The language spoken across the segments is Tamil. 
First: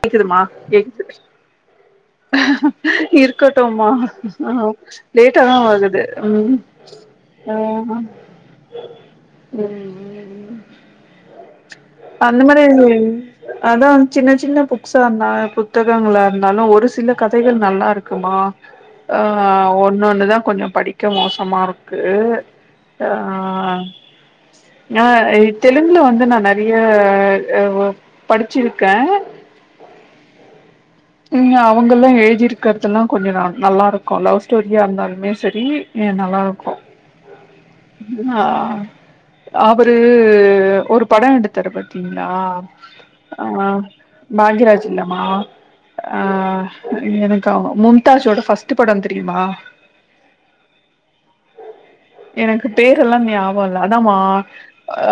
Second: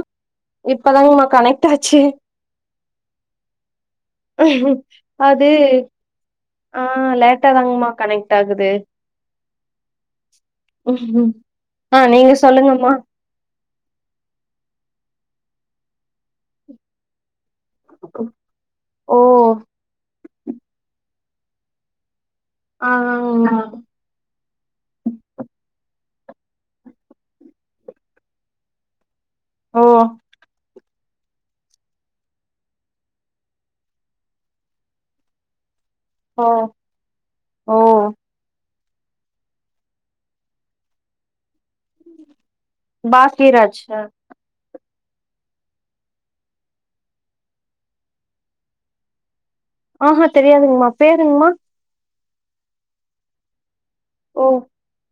கேக்குதுமா கேக்குது அச்சு இருக்கட்டோமா அ அது லேட்டாதா ஆகுது ம் ஆ லேட்டா ஆ தாங்மா கனெக்ட் ஆகுது ம் ஆ நீங்க அந்த மாரி எதுவு சொல்லுங்கம்மா இல்ல அதான் சின்ன சின்ன புக்ஸா இருந்தாலு புத்தகங்களா இருந்தாலு ஒரு சில கதைகள் நல்லா இருக்குமா ஓ ஆ ஒன்னு ஒன்னுதா கொஞ்ச படி க்க மோசமா இருக்கு ஆ ஆமா ஆ தெலுங்குல வந்து நா நறைய படிச்சிருக்கே ஓ ம் அவுங்களு எழுதி இருக்கறதெல்லா கொஞ்ச நல்லா இருக்கு லவ் ஸ்டோரியா இருந்தாலுமே செரி ஏ ஓ நல்லாயிருக்கு ஓ ஆ அவரு ஒரு படோ எடுத்தாரு பாத் தீங்ளா ஆ பாக்கியராஜ் பாக்யராஜ் இல்லமா ஆ எனக்கா மும்தாஜோட ஃபர்ஸ்ட் படம் தெரியுமா ஆ ஹா தெரியாதுங்மா பேருங்மா எனக்கு பேரெல்லா ஞாபகம் இல்ல அதாமா ஓ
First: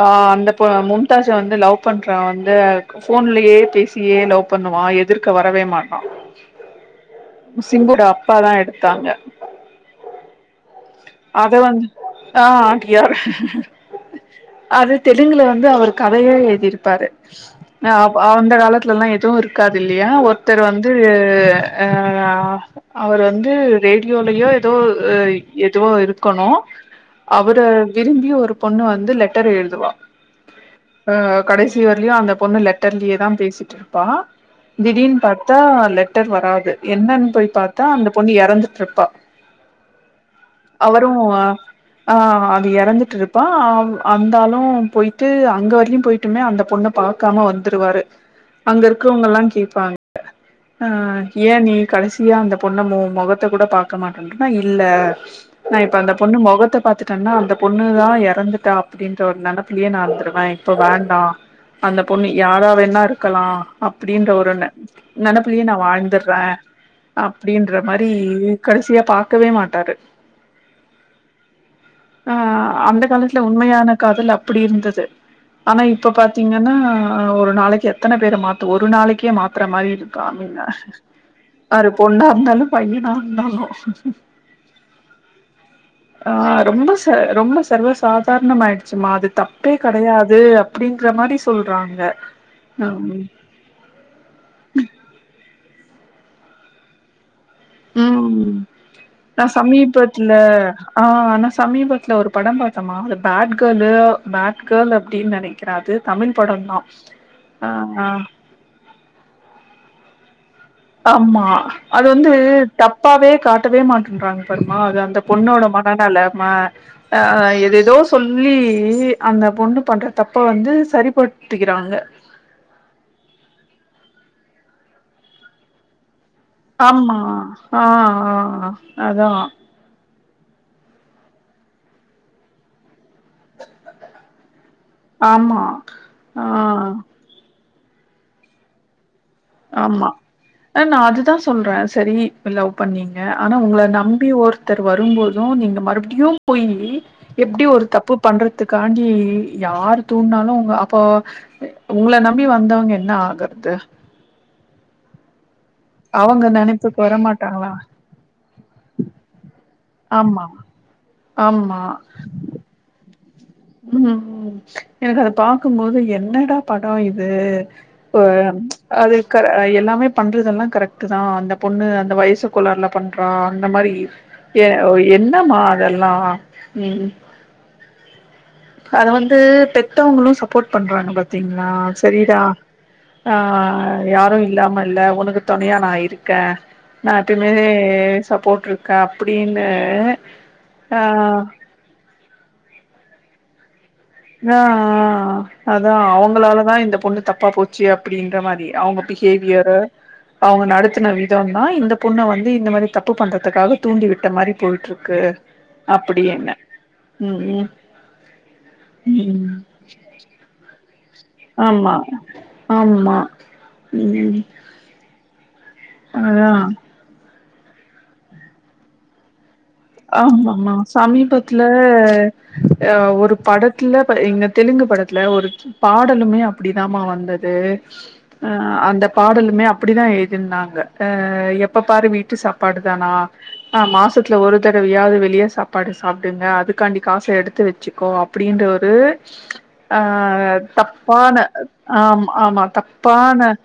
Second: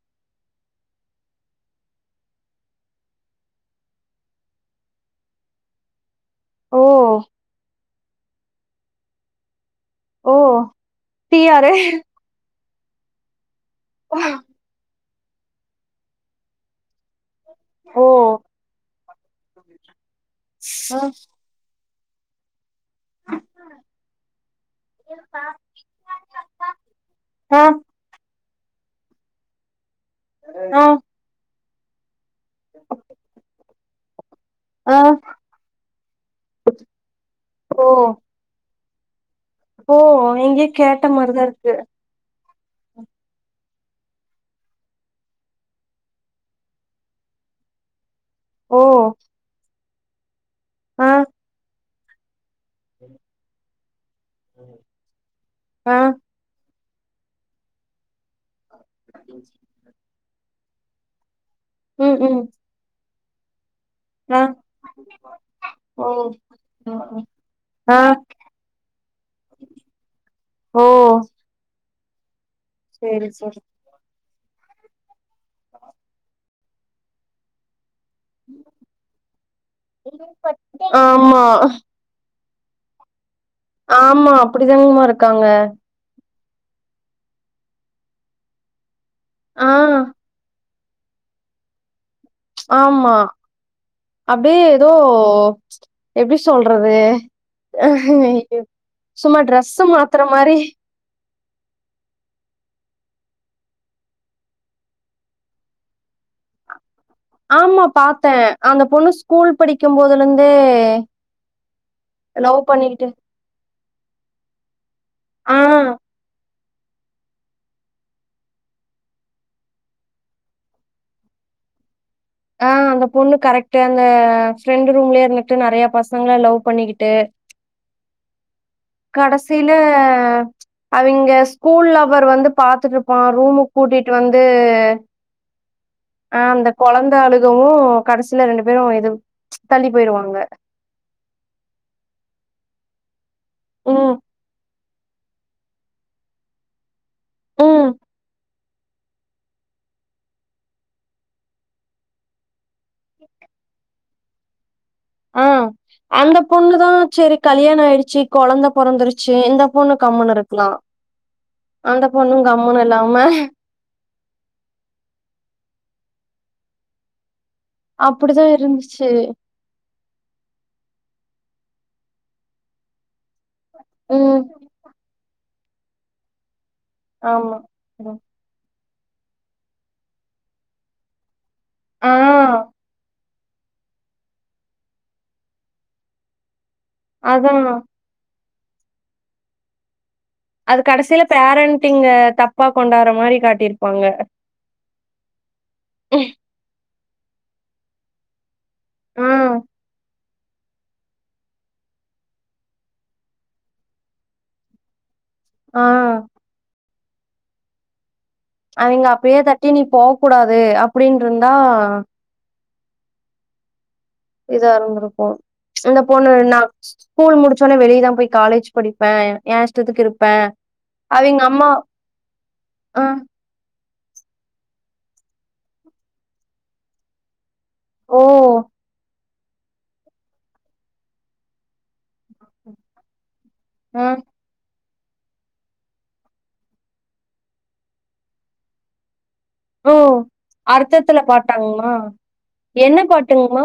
ஆ அந்த மும்தாஜ வந்து லவ் பண்றவன் வந்து போன்லயே பேசியே லவ் பண்ணுவா எதிர்க்க வரவே மாட்டா ஓ சிங்கோட அப்பாதா எடுத்தாங்க ஓ டி அது ஆரு வந்து ஆ டி ஆர் அது தெலுங்குல வந்து அவர் கதையா எழுதியிருப்பாரு அ ஓ அந்த காலத் துலல்லா எதுவு இருக்காது இல்லையா ஒருத்தர் வந்து ஆ அவரு வந்து ரேடியோலயோ ஏதோ எதுவோ இருக்கணு ஆ ஆ அவரு விரும்பிய ஒரு பொண்ணு வந்து லெட்டர் எழுதுவா ஆ ஆ கடைசி வரலயு அந்த பொண்ணு லெட்டர்லயே தா பேசிட்டு இருப்பா ஆ திடீர்னு பாத்தா லெட்டர் வராது என்னன்னு போய் ஓ பாத்தா அந்த பொண்ணு எறந்துட்டுருப்பா ஓ நீங்கே அவரு அ ஆ அவ எறந்துட்டுர்ப்பா ஆ அந்தாளு போயிட்டு அங்க வரக்கி போயிட்டு போயிட்டுமே அந்த பொண்ண பாக்காம வந்துருவாரு அங்க ஓ இருக்கவங்க எல்லா கேப்பாங்க ஆ ஏ நீ கடைசியா அந்த பொண்ணு மொ மொகத்த கூட பாக்க மாட்டனா இல்ல நா இப்ப அந்த பொண்ணு மொகத்த பாத்துட்டேனா அந்த பொண்ணுதா எறந்துட்டா அப்டின்ற ஒரு ஆ நெனப் ப்பிலயே நா இருந்துருவே இப்ப வேண்டா அந்த ம் பொண்ணு ம் யாரா வேணா இருக்கலா அப்டின்ற ஆ ஒரு நெ நெனப்பிலே நா ஓ வாழ்ந்திர்றே ம், ம். அப்டின்ற ஆ மாரி கடைசியா பாக்கவே மாட்டாரு ஓ ஆ அந்த சேரி காலத்துல சேரி உண்மையான காதல் அப் அப்டி இருந்தது ஆனா இப்ப பாத்தீங்கனா ஒரு நாளைக்கி எத் எத்தன பேரு மாத்த ஒரு நாளிக்கே மாத்துற மாரி இருக்கு ஐ ஆமா மீன் பொண்ணா இருந்தாலு பையனா இருந்தாலு ஆமா அப்டிதாங்மா இருக்காங்க ஆ ரொம்ப ச ரொம்ப சர்வ சாதாரணமாயிடுச்சுமா அது ஆ தப்பே கெடையாது அப்டின்ற மாரி சொல்றாங்க ஆமா ம் அப்டியே ஏதோ எப்டி சொல்றது ம் சும்மா நா டிரெஸ்சு மாத்தற சமீபத்துல மாரி ஆ நா சமீபத்துல ஒரு படொ பாத்தோம்மா அந்த பேட் கேளூ பேட் கேர்ள் அப்டின்னு நெனைக் கிறே அது தமிழ் படந்தா ஆ ஆமா பாத்தே அந்த பொண்ணு ஸ்கூல் படிக்கும் போதுலந்தே ஆமா அது வந்து தப்பாவே காட்டவே மாட்டேன்றாங்க பாரும்மா அது அந்த ஆ பொண்ணோட மனநெலம ஆ எதேதோ சொல்லி அந்த பொண்ணு பண்ற தப்ப வந்து சரிபடுத்திக்கிறாங்க ஆ அந்த பொண்ணு கரெக்ட் அந்த ஃப்ரெண்ட் ரூம்லயே இருந்துட்டு நெறையா பசங்கள லவ் பண்ணிக்கிட்டு ஆமா ஆ ஆ ஆ அதா இந்த அவிங்க ஸ்கூல்ல லவ்வர் வந்து பாத்துட்டு இருப்பா ரூமுக்கு கூட்டிட்டு வந்து ஆமா ஆ அந்த கொழந்த அழுகவு கடைசில ரெண்டு பேரு எது ஆமா நா அதுதா சொல்றே செரி லவ் பண்ணி க ஆனா உங்கள ம் நம்பி ஒருத்தர் வருபோது நீங்க மறுபடியு போயி எப்டி ஒரு ம் தப்பு பண்றதுக்காண்டி யார் தூண்ட்னாலு அப்ப உங்கள நம்பி வந்தவங்க என்ன ஆகறது ஆ அந்த அவங்க பொண்ணுதா நெனைப்புக்கு செரி வரமாட்டாங்களா கல்யாண ஆயிடுச்சி கொழந்த பொறந்துருச்சி இந்த பொண்ணு கம்மணு ஆமா இருக்கலா ஆமா அந்த பொண்ணு கம்முன்னு இல்லாம ம் எனக்கு அத பாக்கம்போது என்னடா படோ இது ஆ அப்டிதா இருந்துச்சு அது கர எல்லாமே பண்றதெல்லா கரெக்ட்டு தா அந்த பொண்ணு அந்த வயசு கோளாறுல பண்றா அந்த மாரி ம் என்னம்மா அதெல்லா ம் ஆமா அத வந்து பெத்தவங்களு சப்போர்ட் பண்றாங்க பாத்தீங்களா ஆ சரிடா ஆ யாரு இல்லாம இல்ல ஒனக்கு தொணையா நா இருக்கே நா அதா [unintelligible] சப்போட்ருக்கே அப்டின்னு அது கடைசில பேரண்டிங் தப்பா கொண்டாற மாரி காட்டிர்ப்பாங்க ஆ ஆ அதா அவுங்களாலதா இந்த பொண்ணு தப்பா போச்சு அப்டின்ற மாரி அவுங்க ஆ பிஹேவியரு அவங்க நடத்தின விதோதா இந்த பொண்ண வந்து இந்த மாரி தப்பு பண்றதுக்காக தூண்டி விட்ட மாரி போய்ட்டுருக்கு ஆ அப்படின்னு ம் ம் அவைங்கள அப்பயே ம் தட்டி நீ போ கூடாது அப்டினுருந்தா ஆமா ஆமா ம் தொறந்ருந்திருக்கு இந்த பொண்ணு அதா என்னா ஸ்கூல் முடிச்சவுனே வெளியேதா போய் காலேஜ் படிப்பே எ ஆமா ஆமா சமீபத்துல ஆ ஒரு படத் த்துல எங்க தெலுங்கு படத்துல ஒரு பாடலுமே அப்டிதாம்மா வந்தது ஓ அந்த பாடலுமே அப்டிதா எழுதிருந்தாங்க எப்ப பாரு வீட்டு சாப்பாடு தானா ஆ மாசத்துல ஒரு தரவயாது வெளிய சாப்பாடு சாப்புடுங்க அதுக்காண்டி காச எடுத்து வச்சுக்கோ அப்டின்ற ஒரு ஓ ஆ அர்த்தத்துல தப்பான பாட்டாங்மா ஆம் ஆமா என்ன தப்பான பாட்டுங்மா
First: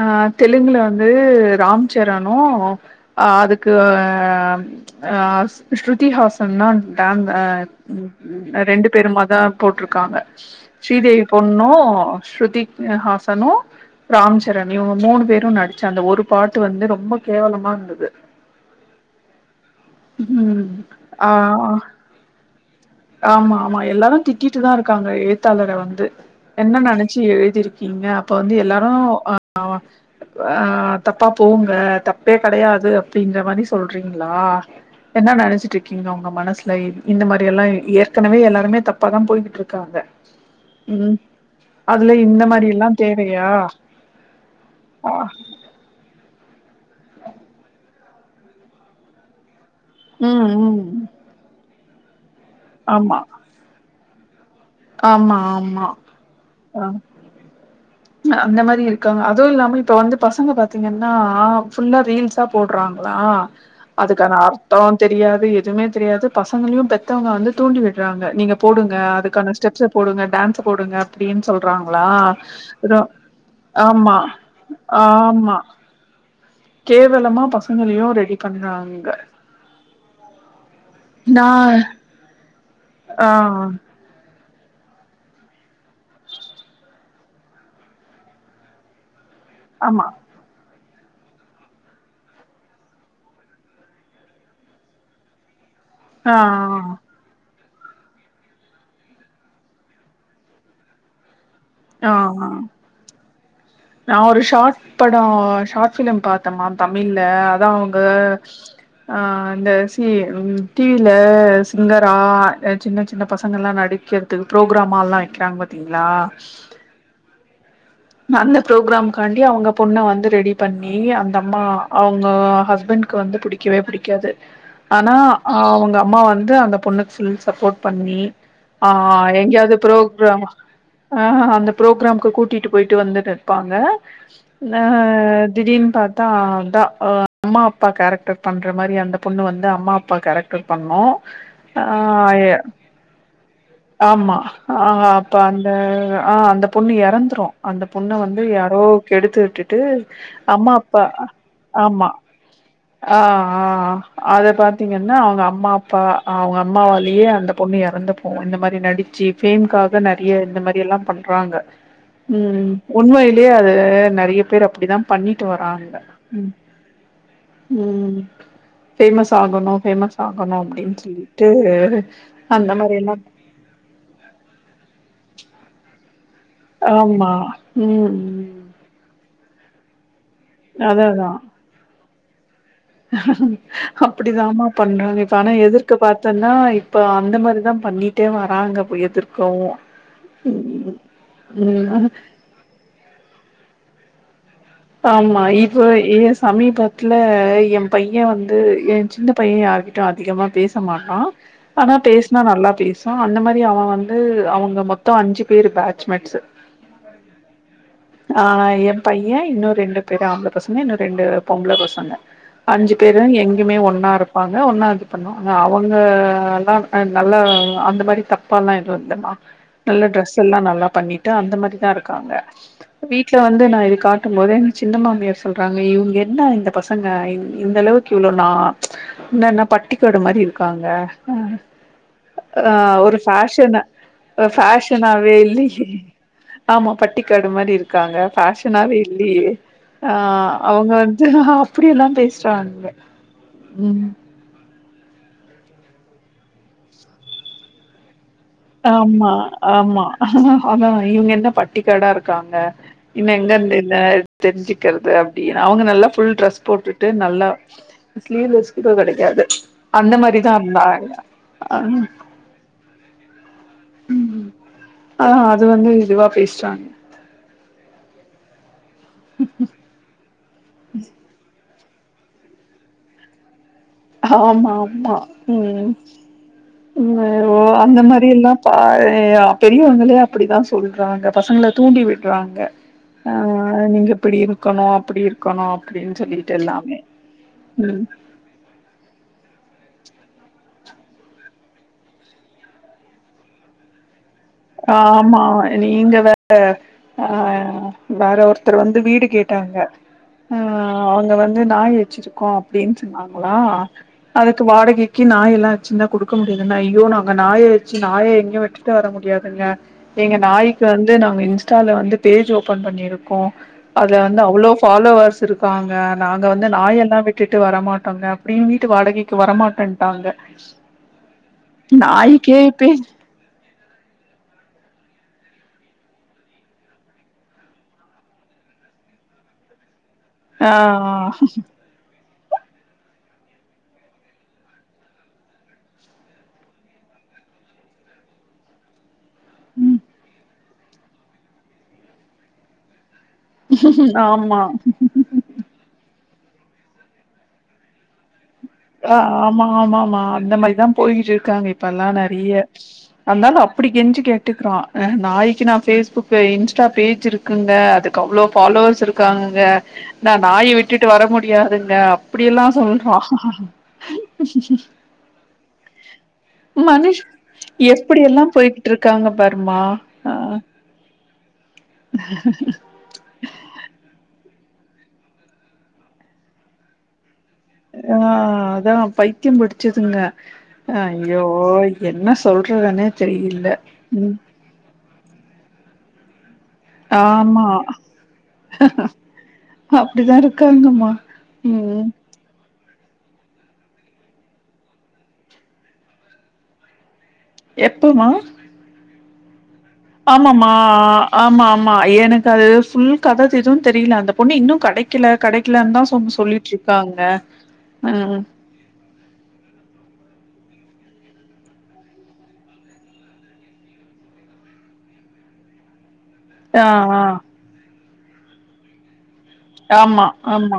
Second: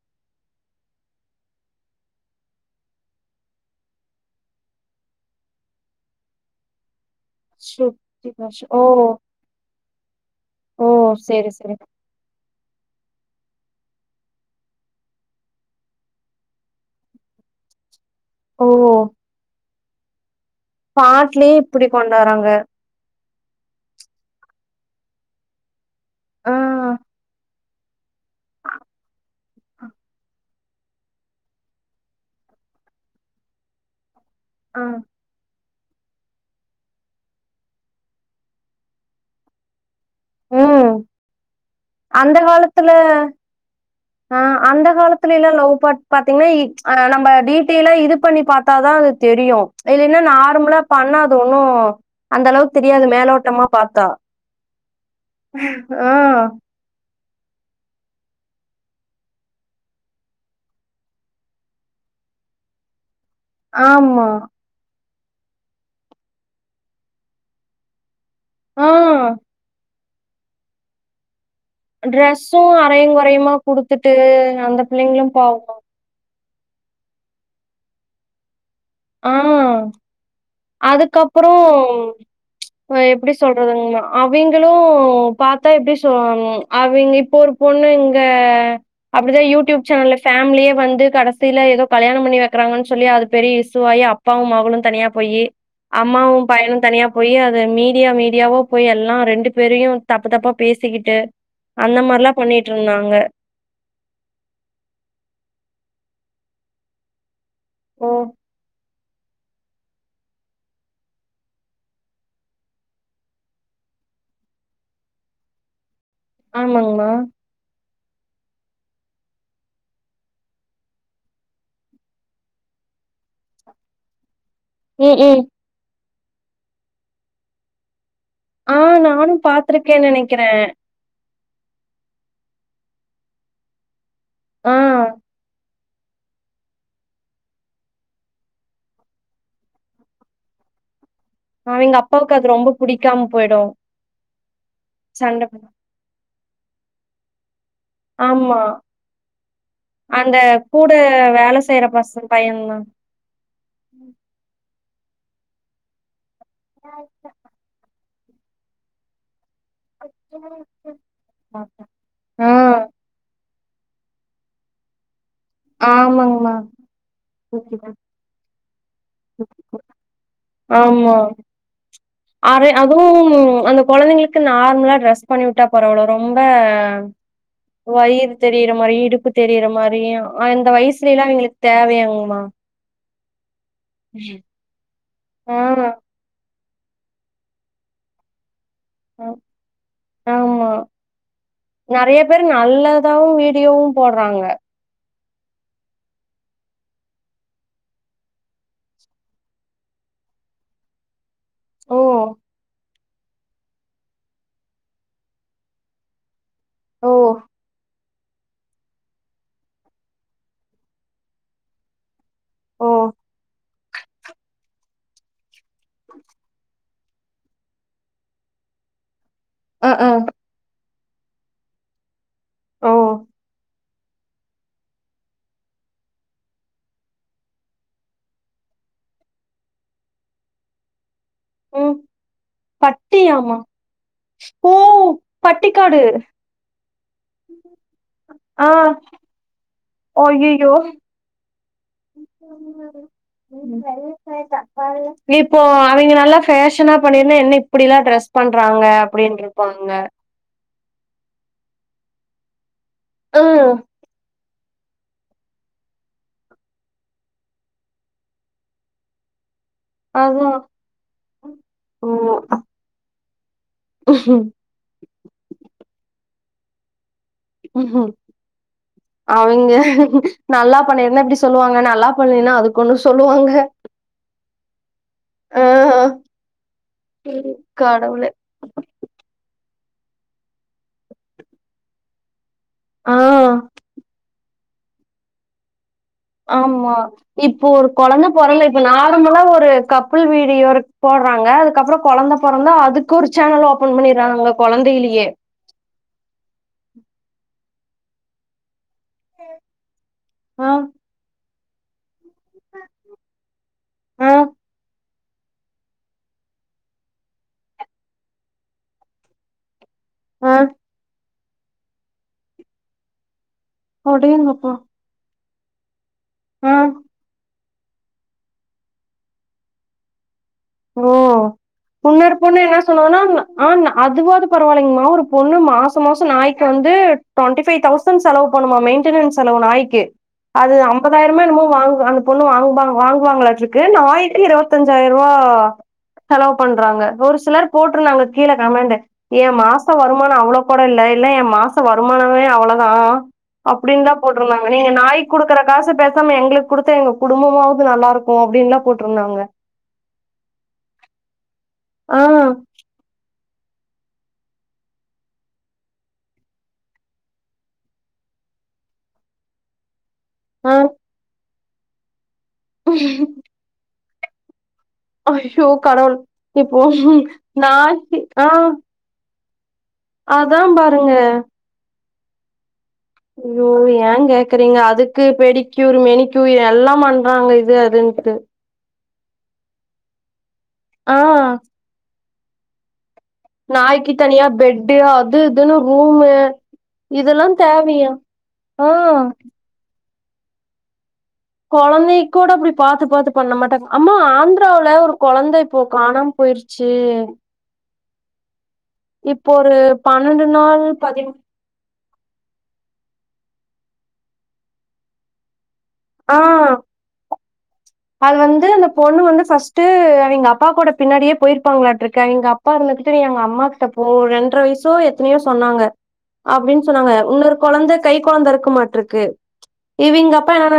அ தெலுங்ல வந்து ராம் சரணு அ அதுக்கு ஆ ஸ்ருதிஹாசன்னு ஸ்ருதி ஹாசன் ஓ ரெண்டு பேருமாதா போட்ருக்காங்க ஓ ஸ்ரீதேவி சேரி பொண்ணு சேரி ஸ்ருதிஹாசனு ராம்ச் சரணு இவுங்க மூணு பேரு நடிச்ச அந்த ஒரு பாட்டு வந்து ரொம்ப கேவலமா இருந்தது ஓஹ் ம் ஆ பாட்லயே இப்டி கொண்டு வராங்க ஆமா ஆமா எல்லாரு திட்டிட்டுதா இருக்காங்க எழுத்தாளர வந்து ஆ என்ன நெனச்சு எழுதிருக் கீங்க அப்ப வந்து எல்லாரு ஆ ஆ தப்பா போங்க தப்பே கிடையாது அப்டின்ற மாரி சொல்றீங்ளா ஆ என்ன நெனச்சிட்டு இருக் க்கீங்க உங்க மனசுல இந்த மாரி எல்லா ஏற்கனவே எல்லாருமே தப்பாதா போய்கிட்டு இருக்காங்க ம் அதுல அந்த இந்த மாரி எல்லா காலத்துல தேவையா ஆ அந்த ஆ காலத்துலல்லா லவ் பாட் பாத்தீங்கன்னா ஆ நம்ம டீட்டெய்லா இது பண்ணி பாத்தாதா அது தெரியு இல்லன்னா ம் நார்மலா ம் பண்ணா அது ஒன்னு அந்த அளவுக்கு தெரியாது ஆமா மேலோட்டமா பாத்தா ஆமா ஆமா ஆ ஆ அந்த மாரி இருக்காங்க அதுவு இல்லாம இப்ப வந்து பசங்க பாத்தீங்கன்னா ஃபுல்லா ரீல்ஸா போடுறாங்ளா ஆமா அதுக்கான அர்த்தோ தெரியாது எதுவுமே தெரியாது பசங்களையு பெத்தவங்க வந்து தூண்டி விடுறாங்க நீங்க ஆ போடுங்க அதுக்கான ஸ்டெப்ஸ போடுங்க டான்ஸ போடுங்க அப்டின்னு சொல்றாங்களா ட்ரெஸ்ஸு எது அரையு கொறையுமா குடுத்துட்டு ஆமா அந்த பிள்ளைங்களு ஆமா பாவோ கேவலமா பசங்களையு ரெடி பண்றாங்க ஆ அதுக்கப்புறோ நான் ஆ எப்டி சொல்றதுங்கமா அவிங்களு பாத்தா எப்டி சொல்வானுங் அவிங்க இப்போ ஒரு பொண்ணு இங்க அப்டிதா யூடியூப் ஆமா சேனல்ல பேமிலியே வந்து கடைசில எதோ கல்யாணோ பண்ணிை வைக்ராங்கன்னு சொல்லி அது பெரிய இஸ் துவாயி அப்பாவு மகளு தனியா போயி ஆ அம்மாவு பயனு தனியா போய் அது மீடியா மீடியாவோ போய் எல்லா ரெண்டு பேரையு தப்பு தப்பா பேசிக்கிட்டு அந்த ஆ ஆ மாரிலா ஆ. பண்ணிட்ருந்தாங்க நா ஒரு ஷார்ட் படோ ஷார்ட் ஃபிலிம் பாத்தேமா தமிழ்ல அதா அவுங்க ஓ ஆ இந்த சி ம் டிவில சிங்கரா சின்ன சின்ன பசங்கல்லா நடிக்கர் த்து ப்ரோக்ராமால்லா வைக்கிறாங்க பாத்தீங்ளா ஆமாங்மா அந்த ப்ரோக்ராம்காண்டி அவுங்க பொண்ண வந்து ரெடி பண்ணி அந்த அம்மா அவுங்க ஹஸ்பண்ட்க்கு வந்து புடி க்கவே புடிக்காது ஆனா ம் ம் அவுங்க அம்மா வந்து அந்த பொண்ணுக்கு ஃபுல் சப்போர்ட் பண்ணி ஆ நானு எங்கேயாவுது பாத்திருக்கேன்னு ப்ரோக்ராம் நெனைக்கிறே ஆ அந்த ப்ரோக்ராம்க்கு கூட்டிட்டு போயிட்டு வந்துட்டு இருப்பாங்க ஆ ந திடீர்னு பாத் தா அதா அ அம்மா அப்பா கேரக்டர் பண்ற மாரி அந்த பொண்ணு வந்து அம்மா அப்பா கேரக்டர் பண்ணு ஆ அவிங்க அப்பாவுக்கு எ அது ரொம்ப புடிக்காம போய்டு ஆமா ஆ அப்ப அந்த ஆ அந்த பொண்ணு எறந்துரு அந்த பொண்ண வந்து ஆமா யாரோ கெடுத்து விட்டுட்டு அந்த அம்மா கூட அப்பா வேல செய்யற ஆமா பச பையன்தா ஆ ஆ ஆ அத பாத்தீங்கன்னா அவுங்க அம்மா அப்பா அவுங்க அம்மாவாலயே அந்த பொண்ணு எறந்துப்போவு இந்த மாரி நடிச்சு ஃபேம்காக நறைய இந்த மாரி எல்லா பண்றாங்க ஆ ம் உண்மையிலேயே அது நறைய பேர் அப்டிதா பண்ணிட்டு வராங்க ம் ஆமாங்மா ம் ஃபேமஸ் ஆகணு ஃபேமஸ் ஆகணு அப்டின் சொல்லிட்டு அரே அந்த மாரி அதுவு எல்லா அந்த கொழந்தைங்களுக்கு நார்மலா ட்ரெஸ் பண்ணிவுட் டா பரவால்ல ரொம்ப ஆமா ம் வயிறு ம் தெரியி றமாரி இடுப்பு தெரியிற மாரி அந்த அதா வயச்லலைலா இவிங்களக் தேவயாங்கமா அப்டித்தாமா பண்றாங்க இப்ப ஆனா ஆ எதிர்க்க பாத் தன்னா இப்ப அந்த மாரிதா பண்ணிட்டே வராங்க போ ஆ எதிர்க்கவு ஆமா ம் ம் நெறைய பேர் நல்லதாவு வீடியோவு போட்றாங்க ஆமா இப்ப எ சமீபத்துல எ பய்யே வந்து எ சின்ன பய்யே யார் கிட்டயு அதிகமா பேச மாட்டா ஆனா ஓ பேச்னா நல்லா பேசு வா அந்த மாரி அவே வந்து அவுங்க மொத்தோ அஞ்சு பேரு பேட்ச்மெட்ஸ்ஸு ஓ ஆ எ பய்யே இன்னோரு ரெண்டு பேரு ஆம்ப்ள பசங்க இன்னு ரெண்டு பொம்ப்ள பசங்க ஓ அஞ்சு பேரு எங்கேயுமே ஒன்னா இருப்பாங்க ஒன்னா இது பண்ணுவாங்க அவுங்கல்லா நல்லா அந்த மாரி தப்பால்லா எது இல்லம்மா அ நல்ல அ ட்ரெஸ் எல்லா நல்லா பண்ணி ட்டு அந்த மாரிதா இருக்காங்க ஓ வீட்ல வந்து நா இது காட்டுபோதே சின்ன மாமியார் சொல்றாங்க இவுங்க என்ன இந்த பசங்க இந் இந்தளவுக்கு இவ்ளோ நா இந்தா என்ன பட்டிக்காடு மாரி இருக்காங்க ம் ஆ ஒரு பட்டியாமா ஃபேஷன் ஓ ஃபேஷனாவே இல்லையே பட்டிக்காடு ஆமா பட்டிக்காடு மாரி இருக்காங்க ஆ ஃபேஷனாவே இல்லியே ஆ அய்யய்யோ அவுங்க வந்து அப்டியெல்லா பேச்றாங்க ம் இப்போ அவேங்க நல்லா ஃபேஷன்னா பண்ணிருந்தா என்ன இப்டியெல்லா ட்ரெஸ் பண்றாங்க ஆமா அப்டின்ருப்பாங்க ஆமா அதா இவுங்க என்ன பட்டிக்காடா இருக்காங்க இன்ன ம் எங்கருந்து இந்த தெரிஞ்சுக்றது அப்டி அவுங்க நல்லா ஃபுல் ட்ரெஸ் போட்டுட்டு நல்லா ஸ்லீவ்லஸ்கூட கெடைக்காது அந்த அதா மாரிதா இருந்தா ஆளு ஆ ம் ஆ அது வந்து இதுவா பேசுறாங்க அவைங்க நல்லா பண்ணிருந்தா இப்டி சொல்லுவாங்க நல்லா பண்லன்னா அதுக்கொன்னு சொல்லுவாங்க ஆமா ஆமா ஆ ம் ஓ அந்த மாரி கடவுளே எல்லா பாரே பெரியவங்களே அப்டித்தா சொல்றாங்க பசங்கள தூண்டி விட்றாங்க ஆ நீங்க இப்டி இருக்கணு அப்டி இருக்கணு அப்டின்னு சொல்லி ஆமா இப்போ ஒரு கொழந்த பொறந்து இப்ப நார்மலா ஒரு கப்புல் வீடியோ போடுறாங்க அதுக்கு அப்புறோ கொழந்த பொறந்தா அதுக் கொரு சேனல் ஓபன் பண்ணிடுறானுங்க ஆமா நீங்க வேற ஆ வேற ஒருத்தர் வந் து வீடு கேட்டாங்க ஆ அவங்க வந் து நாய் வெச்சிருக்கோ அப்டின்னு சொன்னாங்களா ஆ அதுக்கு வாடகைக்கு நாயெல்லா வெச்சிருந்தா கொடுக்க முடியாதுன்னா ஐயோ நாங்க நாய வெச்சு நாய எங்கயொ விட்டுட்டு வர முடியா துங்க எங்க ஆ நாய்க்கு வந்து நாங்க இன்ஸ்டால வந்து பேஜ் ஓபன் பண்ணிருக்கோ அதுல வந்து அவ்ளோ அடேங்கப்பா ஃபாலோவர்ஸ் இருக்காங்க நாங்க வந்து ஆ நாய் எல்லா விட்டுட் டு வரமாட்டோங்க அப்டின் வீட்டு வாடகைக்கு வரமாட்டேன்ட்டாங்க ஓ உண்ணொரு பொண்ணு நாய்க்கே என்ன பேஜ் சொன்னுவானா ஆ அதுவாவது பரவாயில்லைங்கமா ஒரு பொண்ணு மாச மாச நாய்க்கு வந்து டுவண்டிஃபை தௌச் சண் செலவு பண்ணுமா மெயின்டெனன்ஸ் செலவு நாய்க்கு ஆ அது அம்பதாயிரமா என்னமோ வாங்கு அந்த பொண்ணு வாங்குபா வாங்குவாங்களாட்ருக்கு நாய்க்கு இருவத்தஞ்சாயிருவா ஆ செலவு பண்றாங்க ஒரு சிலர் போட்ருந்தாங்க கீழே கமெண்டு ஏ மாச வருமான அவ்ளே கூட இல்ல இல்ல ஏ மாச வருமானமே அவ்ளதா அப்டின்தா ஆமா போட்ருந்தாங்க நீங்க நாய் குடுக்குற காச பேசாம எங்களுக்கு கொடுத்தா எங்க குடும்பமாவது நல்லா இருக்கு அப்டின்லா ஆ போட்ருந்தாங்க ஆமா ஆமாமா அந்த மாரிதா போய்கிட்டு இருக்காங்க இப்ப எல்லா ஆ நறைய அந்தாலு அப்டி கெஞ்சி கேட்டுக்றா நாய்கக்கு நா ஃபேஸ்புக்கு இன்ஸ்டா பேஜ் இருக் குங்க அதுக்கு அவ்ளோ ஃபாலோவர்ஸ் இருக்காங்கங்க நா நாய ஆ விட்டுட்டு வர முடியாதுங்க அப்டியெல்லா சொல்றா ஹைய்யோ கடவுள் இப்போ நா இ ஆ க்காங்க பாருமா ஆ அதா பாருங்க [unintelligible] ஐயோ ஏ கேக்குறீங்க அதுக்கு பெடிக்கூர் மெனிக்கூர் எல்லா பண்றாங்க இது ஆ அதுன்ட்டு அதா பைத்தியம் படிச்சதுங்க அ ஆ ஐயோ என்னச் சொல்றதுனே நாய்க்கு தனியா பெட்டு அது இதுன்னு ரூம்மு இதெல்லா ஆமா தேவையா ஆ அப்டிதா இருக்காங்கம்மா ம் கொழந்தை க்கூட அப்டி பாத்து பாத்து பண்ண மாட்டாங்க அம்மா ஆந்திராவுல ஒரு குழந்த இப்போ காணாம போயிருச்சு எப்பமா இப்போ ஒரு பன்னெண்டு ஆமாமா நாள் பதிமூ ஆமா ம்மா எனக்கு அது ஃபுல் கத எதுவும் தெரியில அந்த பொண்ணு இன்னும் கடைக்கல கடைக்கலன் தா தங் ஆ சொல்லிட்ருக்காங்க அது ம் வந்து அந்த பொண்ணு வந்து ஃபர்ஸ்ட்டு அவிங் அப்பா கூட பின்னாடியே போயிருப்பாங்களாட்ருக்கு அவிங் அப்பா இருந்துக்கிட்டு நீ எங்க அம்மா கிட்ட போ ரெண்ர வயசோ எத்தனயோ சொன்னாங்க ஆ, அப்டின் சொன்னாங்க ஆ. இன்னொரு கொழந்த கை கொழந்த இருக்க மாட்ருக்கு ஆமா ஆமா